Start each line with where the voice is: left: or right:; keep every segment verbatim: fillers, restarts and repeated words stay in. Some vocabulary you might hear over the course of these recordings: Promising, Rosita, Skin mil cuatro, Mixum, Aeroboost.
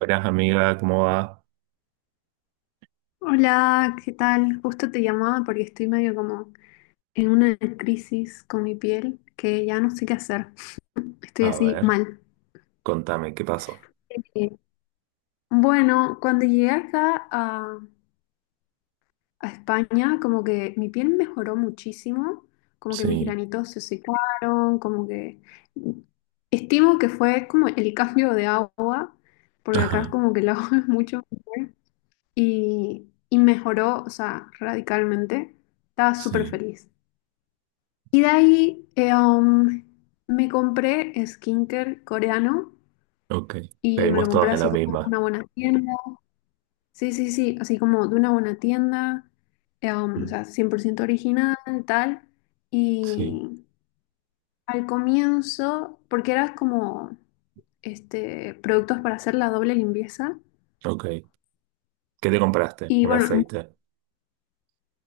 right: Buenas amiga, ¿cómo va?
left: Hola, ¿qué tal? Justo te llamaba porque estoy medio como en una crisis con mi piel que ya no sé qué hacer. Estoy
right: A
left: así
right: ver,
left: mal.
right: contame, ¿qué pasó?
left: Eh, Bueno, cuando llegué acá a, a España, como que mi piel mejoró muchísimo, como que mis
right: Sí,
left: granitos se secaron, como que estimo que fue como el cambio de agua, porque
right: ajá,
left: acá como que el agua es mucho mejor y, y mejoró, o sea, radicalmente. Estaba súper
right: sí,
left: feliz. Y de ahí eh, um, me compré skincare coreano
right: ok.
left: y me lo
right: Caímos
left: compré
right: todos en la
left: así como de
right: misma.
left: una buena tienda. Sí, sí, sí, así como de una buena tienda, eh, um, o
right: Mm,
left: sea, cien por ciento original, tal.
right: sí,
left: Y al comienzo, porque eras como este, productos para hacer la doble limpieza.
right: ok. ¿Qué te compraste?
left: Y
right: Un
left: bueno,
right: aceite.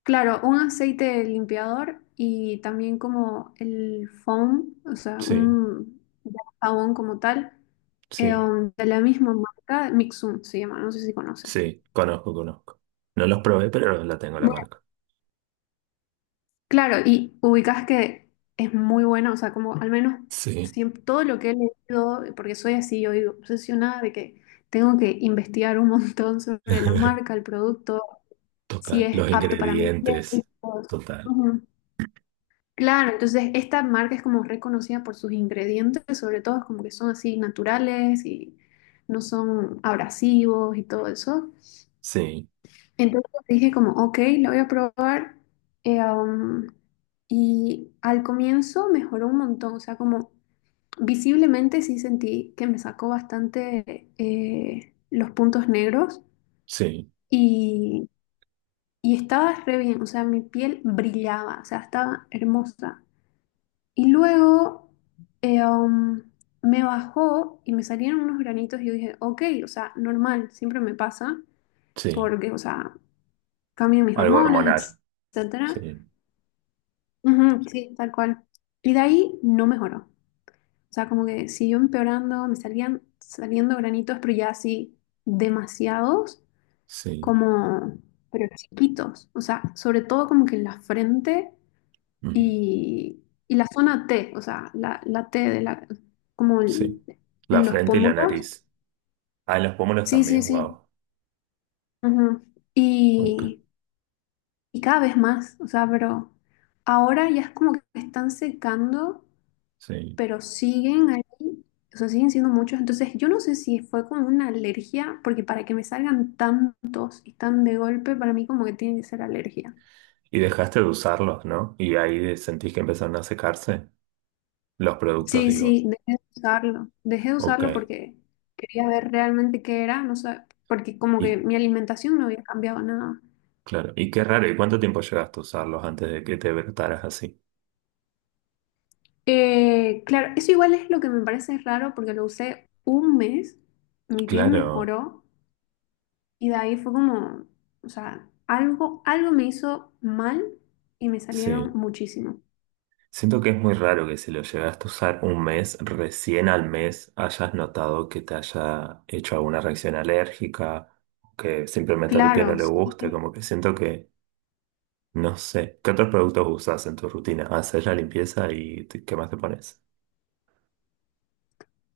left: claro, un aceite limpiador y también como el foam, o sea,
right: Sí,
left: un jabón como tal, eh,
right: sí,
left: um, de la misma marca, Mixum se llama, no sé si conoces.
right: sí, conozco, conozco. No los probé, pero la tengo la
left: Bueno,
right: marca.
left: claro, y ubicas que es muy bueno, o sea, como al menos
right: Sí,
left: siempre, todo lo que he leído, porque soy así, yo digo, obsesionada de que tengo que investigar un montón sobre la marca, el producto, si
right: total.
left: es
right: Los
left: apto para mi piel, y
right: ingredientes,
left: todo eso.
right: total.
left: Ujú. Claro, entonces esta marca es como reconocida por sus ingredientes, sobre todo es como que son así naturales y no son abrasivos y todo eso.
right: Sí,
left: Entonces dije como, ok, la voy a probar. eh, um, y al comienzo mejoró un montón, o sea, como visiblemente sí sentí que me sacó bastante eh, los puntos negros
right: sí,
left: y, y estaba re bien, o sea, mi piel brillaba, o sea, estaba hermosa. Y luego eh, um, me bajó y me salieron unos granitos y yo dije, ok, o sea, normal, siempre me pasa,
right: sí.
left: porque, o sea, cambian mis
right: Algo hormonal.
left: hormonas, etcétera.
right: Sí,
left: Ujú, sí, tal cual. Y de ahí no mejoró. O sea, como que siguió empeorando, me salían saliendo granitos, pero ya así demasiados,
right: sí,
left: como, pero chiquitos. O sea, sobre todo como que en la frente
right: mm,
left: y, y la zona T, o sea, la, la T de la, como el-
right: sí. La
left: en los
right: frente y la
left: pómulos.
right: nariz. Ah, en los pómulos
left: Sí, sí,
right: también,
left: sí.
right: wow.
left: Ujú.
right: Ok,
left: Y, y cada vez más, o sea, pero ahora ya es como que están secando,
right: sí.
left: pero siguen ahí, o sea, siguen siendo muchos. Entonces, yo no sé si fue como una alergia, porque para que me salgan tantos y tan de golpe, para mí como que tiene que ser alergia.
right: Y dejaste de usarlos, ¿no? Y ahí sentís que empezaron a secarse los productos,
left: Sí,
right: digo.
left: sí, dejé de usarlo. Dejé de
right: Ok.
left: usarlo porque quería ver realmente qué era, no sé, porque como que
right: Y
left: mi alimentación no había cambiado nada.
right: claro, y qué raro, ¿y cuánto tiempo llegaste a usarlos antes de que te brotaras así?
left: Eh, claro, eso igual es lo que me parece raro porque lo usé un mes, mi piel
right: Claro,
left: mejoró y de ahí fue como, o sea, algo, algo me hizo mal y me salieron
right: sí.
left: muchísimo.
right: Siento que es muy raro que si lo llegaste a usar un mes, recién al mes hayas notado que te haya hecho alguna reacción alérgica, que simplemente a tu piel no
left: Claro,
right: le
left: sí.
right: guste, como que siento que, no sé, ¿qué otros productos usas en tu rutina? ¿Haces la limpieza y te- qué más te pones?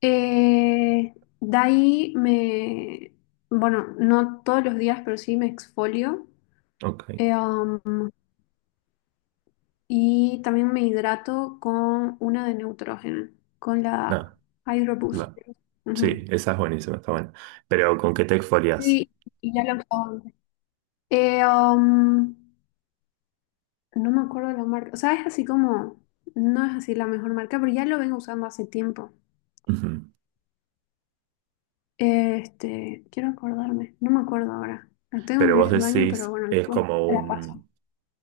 left: Eh, de ahí me, bueno, no todos los días, pero sí me exfolio.
right: Ok.
left: Eh, um, Y también me hidrato con una de nitrógeno, con la
right: No,
left: Aeroboost.
right: la sí,
left: Ujú.
right: esa es buenísima, está buena. Pero ¿con qué te exfolias?
left: Sí, y ya lo he usado antes. Eh, um, no me acuerdo de la marca. O sea, es así como, no es así la mejor marca, pero ya lo vengo usando hace tiempo.
right: Ujú.
left: Este, quiero acordarme, no me acuerdo ahora. La tengo
right: Pero
left: en
right: vos
left: el baño, pero
right: decís,
left: bueno,
right: es
left: después
right: como
left: te la paso.
right: un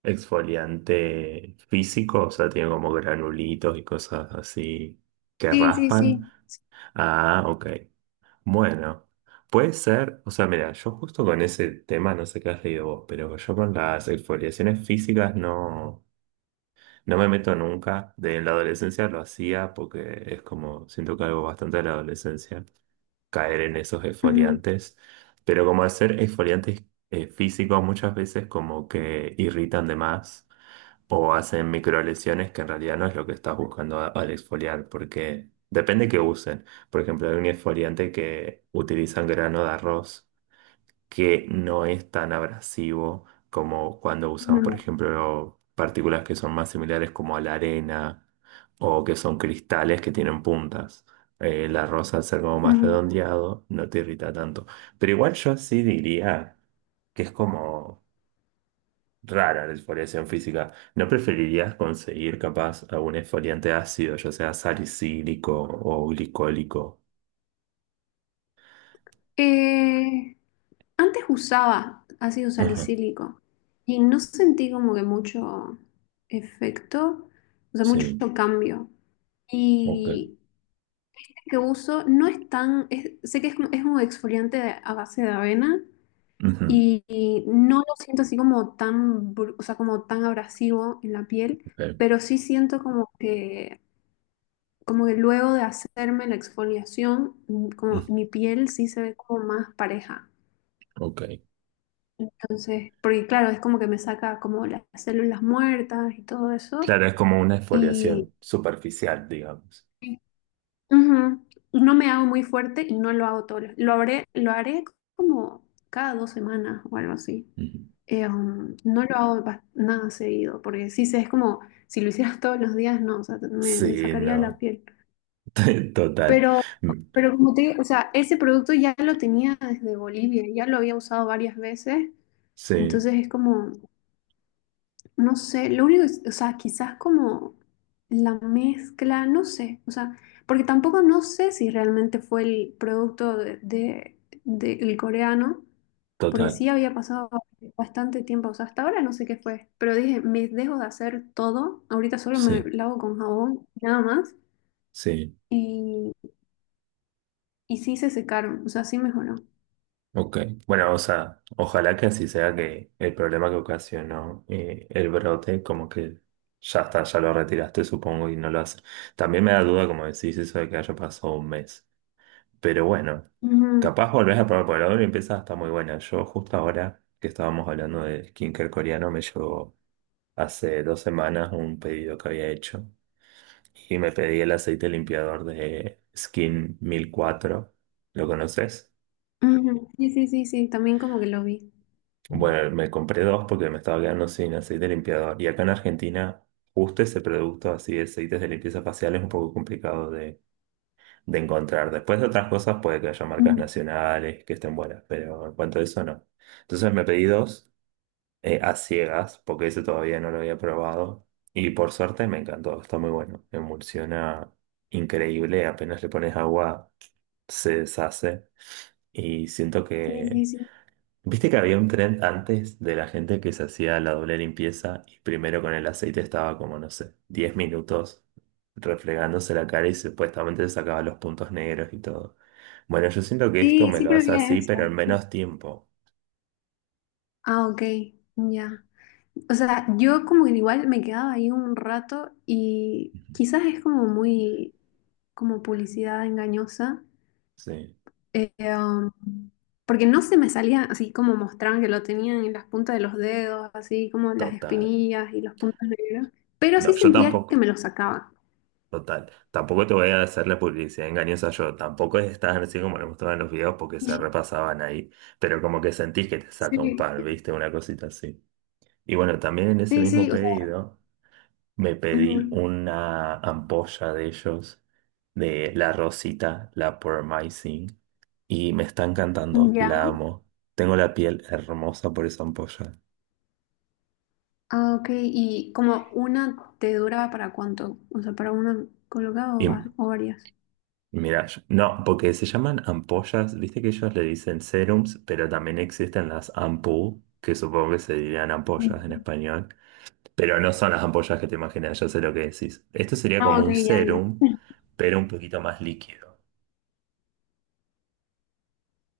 right: exfoliante físico, o sea, tiene como granulitos y cosas así que
left: Sí, sí,
right: raspan.
left: sí.
right: Ah, ok. Bueno, puede ser, o sea, mira, yo justo con ese tema, no sé qué has leído vos, pero yo con las exfoliaciones físicas no, no me meto nunca. De en la adolescencia lo hacía porque es como, siento que algo bastante de la adolescencia. Caer en esos
left: Ujú,
right: exfoliantes, pero como hacer exfoliantes eh, físicos muchas veces como que irritan de más o hacen microlesiones que en realidad no es lo que estás buscando a- al exfoliar, porque depende que usen. Por ejemplo, hay un exfoliante que utilizan grano de arroz que no es tan abrasivo como cuando usan, por
left: ujú,
right: ejemplo, partículas que son más similares como a la arena o que son cristales que tienen puntas. Eh, la rosa al ser como más
left: ujú.
right: redondeado no te irrita tanto. Pero igual yo sí diría que es como rara la exfoliación física. ¿No preferirías conseguir capaz algún exfoliante ácido, ya sea salicílico o glicólico?
left: Eh, Antes usaba ácido
right: Ajá,
left: salicílico y no sentí como que mucho efecto, o sea, mucho
right: sí,
left: cambio.
right: ok.
left: Y el que uso no es tan, es- sé que es, un- es un exfoliante de- a base de avena
right: Ujú,
left: y, y no lo siento así como tan, bru- o sea, como tan abrasivo en la piel,
right: ok,
left: pero sí siento como que, como que luego de hacerme la exfoliación, mm, como
right: mm,
left: mi piel sí se ve como más pareja.
right: ok.
left: Entonces, porque claro, es como que me saca como las células muertas y todo eso.
right: Claro, es como una
left: Y
right: exfoliación superficial, digamos.
left: sí. Ujú, no me hago muy fuerte y no lo hago todo. Lo haré, lo haré como cada dos semanas o algo así.
right: Ujú.
left: Eh, um, no lo hago bas- nada seguido, porque sí sé, es como si lo hicieras todos los días, no, o sea, me, me
right: Sí,
left: sacaría la
right: no.
left: piel.
right: Total.
left: Pero,
right: Mm,
left: pero como te digo, o sea, ese producto ya lo tenía desde Bolivia, ya lo había usado varias veces,
right: sí,
left: entonces es como. No sé, lo único es, o sea, quizás como la mezcla, no sé, o sea, porque tampoco no sé si realmente fue el producto de, de- del coreano, porque
right: total.
left: sí había pasado bastante tiempo, o sea, hasta ahora no sé qué fue, pero dije, me dejo de hacer todo, ahorita solo me
right: Sí,
left: lavo con jabón, nada más,
right: sí.
left: y, y sí se secaron, o sea, sí mejoró.
right: Ok, bueno, o sea, ojalá que así sea que el problema que ocasionó eh, el brote, como que ya está, ya lo retiraste, supongo, y no lo hace. También me da duda, como decís, eso de que haya pasado un mes. Pero bueno,
left: Ujú,
right: capaz volvés a probar, por ahora y empieza está muy buena. Yo justo ahora que estábamos hablando de skincare coreano, me llegó hace dos semanas un pedido que había hecho y me pedí el aceite limpiador de Skin mil cuatro. ¿Lo conoces?
left: ujú, sí, sí, sí, sí, también como que lo vi.
right: Bueno, me compré dos porque me estaba quedando sin aceite limpiador. Y acá en Argentina, justo ese producto así de aceites de limpieza facial es un poco complicado de, de, encontrar. Después de otras cosas puede que haya marcas
left: Ujú,
right: nacionales que estén buenas, pero en cuanto a eso no. Entonces me pedí dos eh, a ciegas porque ese todavía no lo había probado. Y por suerte me encantó, está muy bueno. Emulsiona increíble, apenas le pones agua se deshace. Y siento
left: sí,
right: que
left: sí, sí.
right: viste que había un trend antes de la gente que se hacía la doble limpieza y primero con el aceite estaba como, no sé, diez minutos refregándose la cara y supuestamente se sacaba los puntos negros y todo. Bueno, yo siento que esto
left: Sí,
right: me
left: sí,
right: lo
left: pero
right: hace
left: bien
right: así,
left: eso.
right: pero en menos tiempo.
left: Ah, ok, ya. O sea, yo como que igual me quedaba ahí un rato y
right: Ujú.
left: quizás es como muy, como publicidad engañosa,
right: Sí,
left: eh, um, porque no se me salía así como mostraban que lo tenían en las puntas de los dedos, así como las
right: total.
left: espinillas y los puntos negros, pero
right: No,
left: sí
right: yo
left: sentía que
right: tampoco,
left: me los sacaba.
right: total. Tampoco te voy a hacer la publicidad engañosa yo. Tampoco estás así como lo mostraban en los videos porque se repasaban ahí. Pero como que sentís que te
left: Sí,
right: saca un par, ¿viste? Una cosita así. Y bueno, también en ese
left: sí,
right: mismo
left: sí, o sea,
right: pedido. Me pedí una ampolla de ellos, de la Rosita, la Promising, y me está encantando,
left: ujú, ya.
right: la amo. Tengo la piel hermosa por esa ampolla.
left: Ah, ok, y como una te duraba para cuánto, o sea, para una colocada o
right: Y
left: va- o varias.
right: mira, yo- no, porque se llaman ampollas, viste que ellos le dicen serums, pero también existen las ampú, que supongo que se dirían ampollas en español, pero no son las ampollas que te imaginas, yo sé lo que decís. Esto sería
left: Ah,
right: como
left: ok,
right: un
left: ya, ya.
right: serum, pero un poquito más líquido.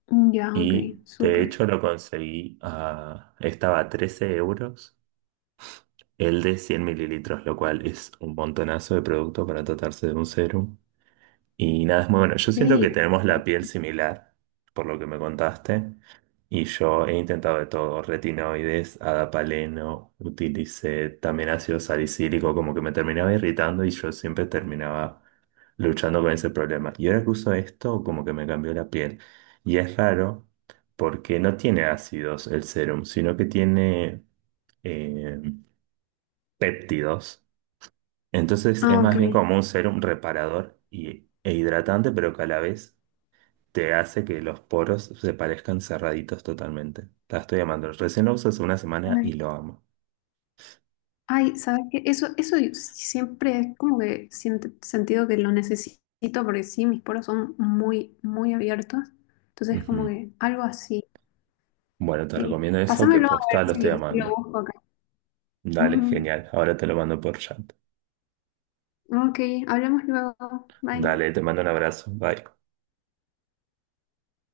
left: Mm, ya, ok,
right: Y de
left: súper.
right: hecho lo conseguí a. Estaba a trece euros el de cien mililitros, lo cual es un montonazo de producto para tratarse de un serum y nada, es muy bueno. Yo siento
left: Sí.
right: que tenemos la piel similar, por lo que me contaste. Y yo he intentado de todo, retinoides, adapaleno, utilicé también ácido salicílico, como que me terminaba irritando y yo siempre terminaba luchando con ese problema. Y ahora que uso esto, como que me cambió la piel. Y es raro porque no tiene ácidos el serum, sino que tiene eh, péptidos. Entonces es
left: Ah, ok.
right: más bien como un serum reparador y, e hidratante, pero que a la vez te hace que los poros se parezcan cerraditos totalmente. La estoy amando. Recién lo uso hace una semana
left: Ay,
right: y lo amo.
left: ay, ¿sabes qué? Eso, eso yo siempre es como que siento, sentido que lo necesito porque sí, mis poros son muy, muy abiertos. Entonces, como
right: Ujú.
left: que algo así,
right: Bueno, te
left: sí.
right: recomiendo eso, que
left: Pásamelo a
right: posta lo
left: ver
right: estoy
left: si, si lo
right: amando.
left: busco acá.
right: Dale,
left: Ujú.
right: genial. Ahora te lo mando por chat.
left: Ok, hablemos luego. Bye.
right: Dale, te mando un abrazo. Bye.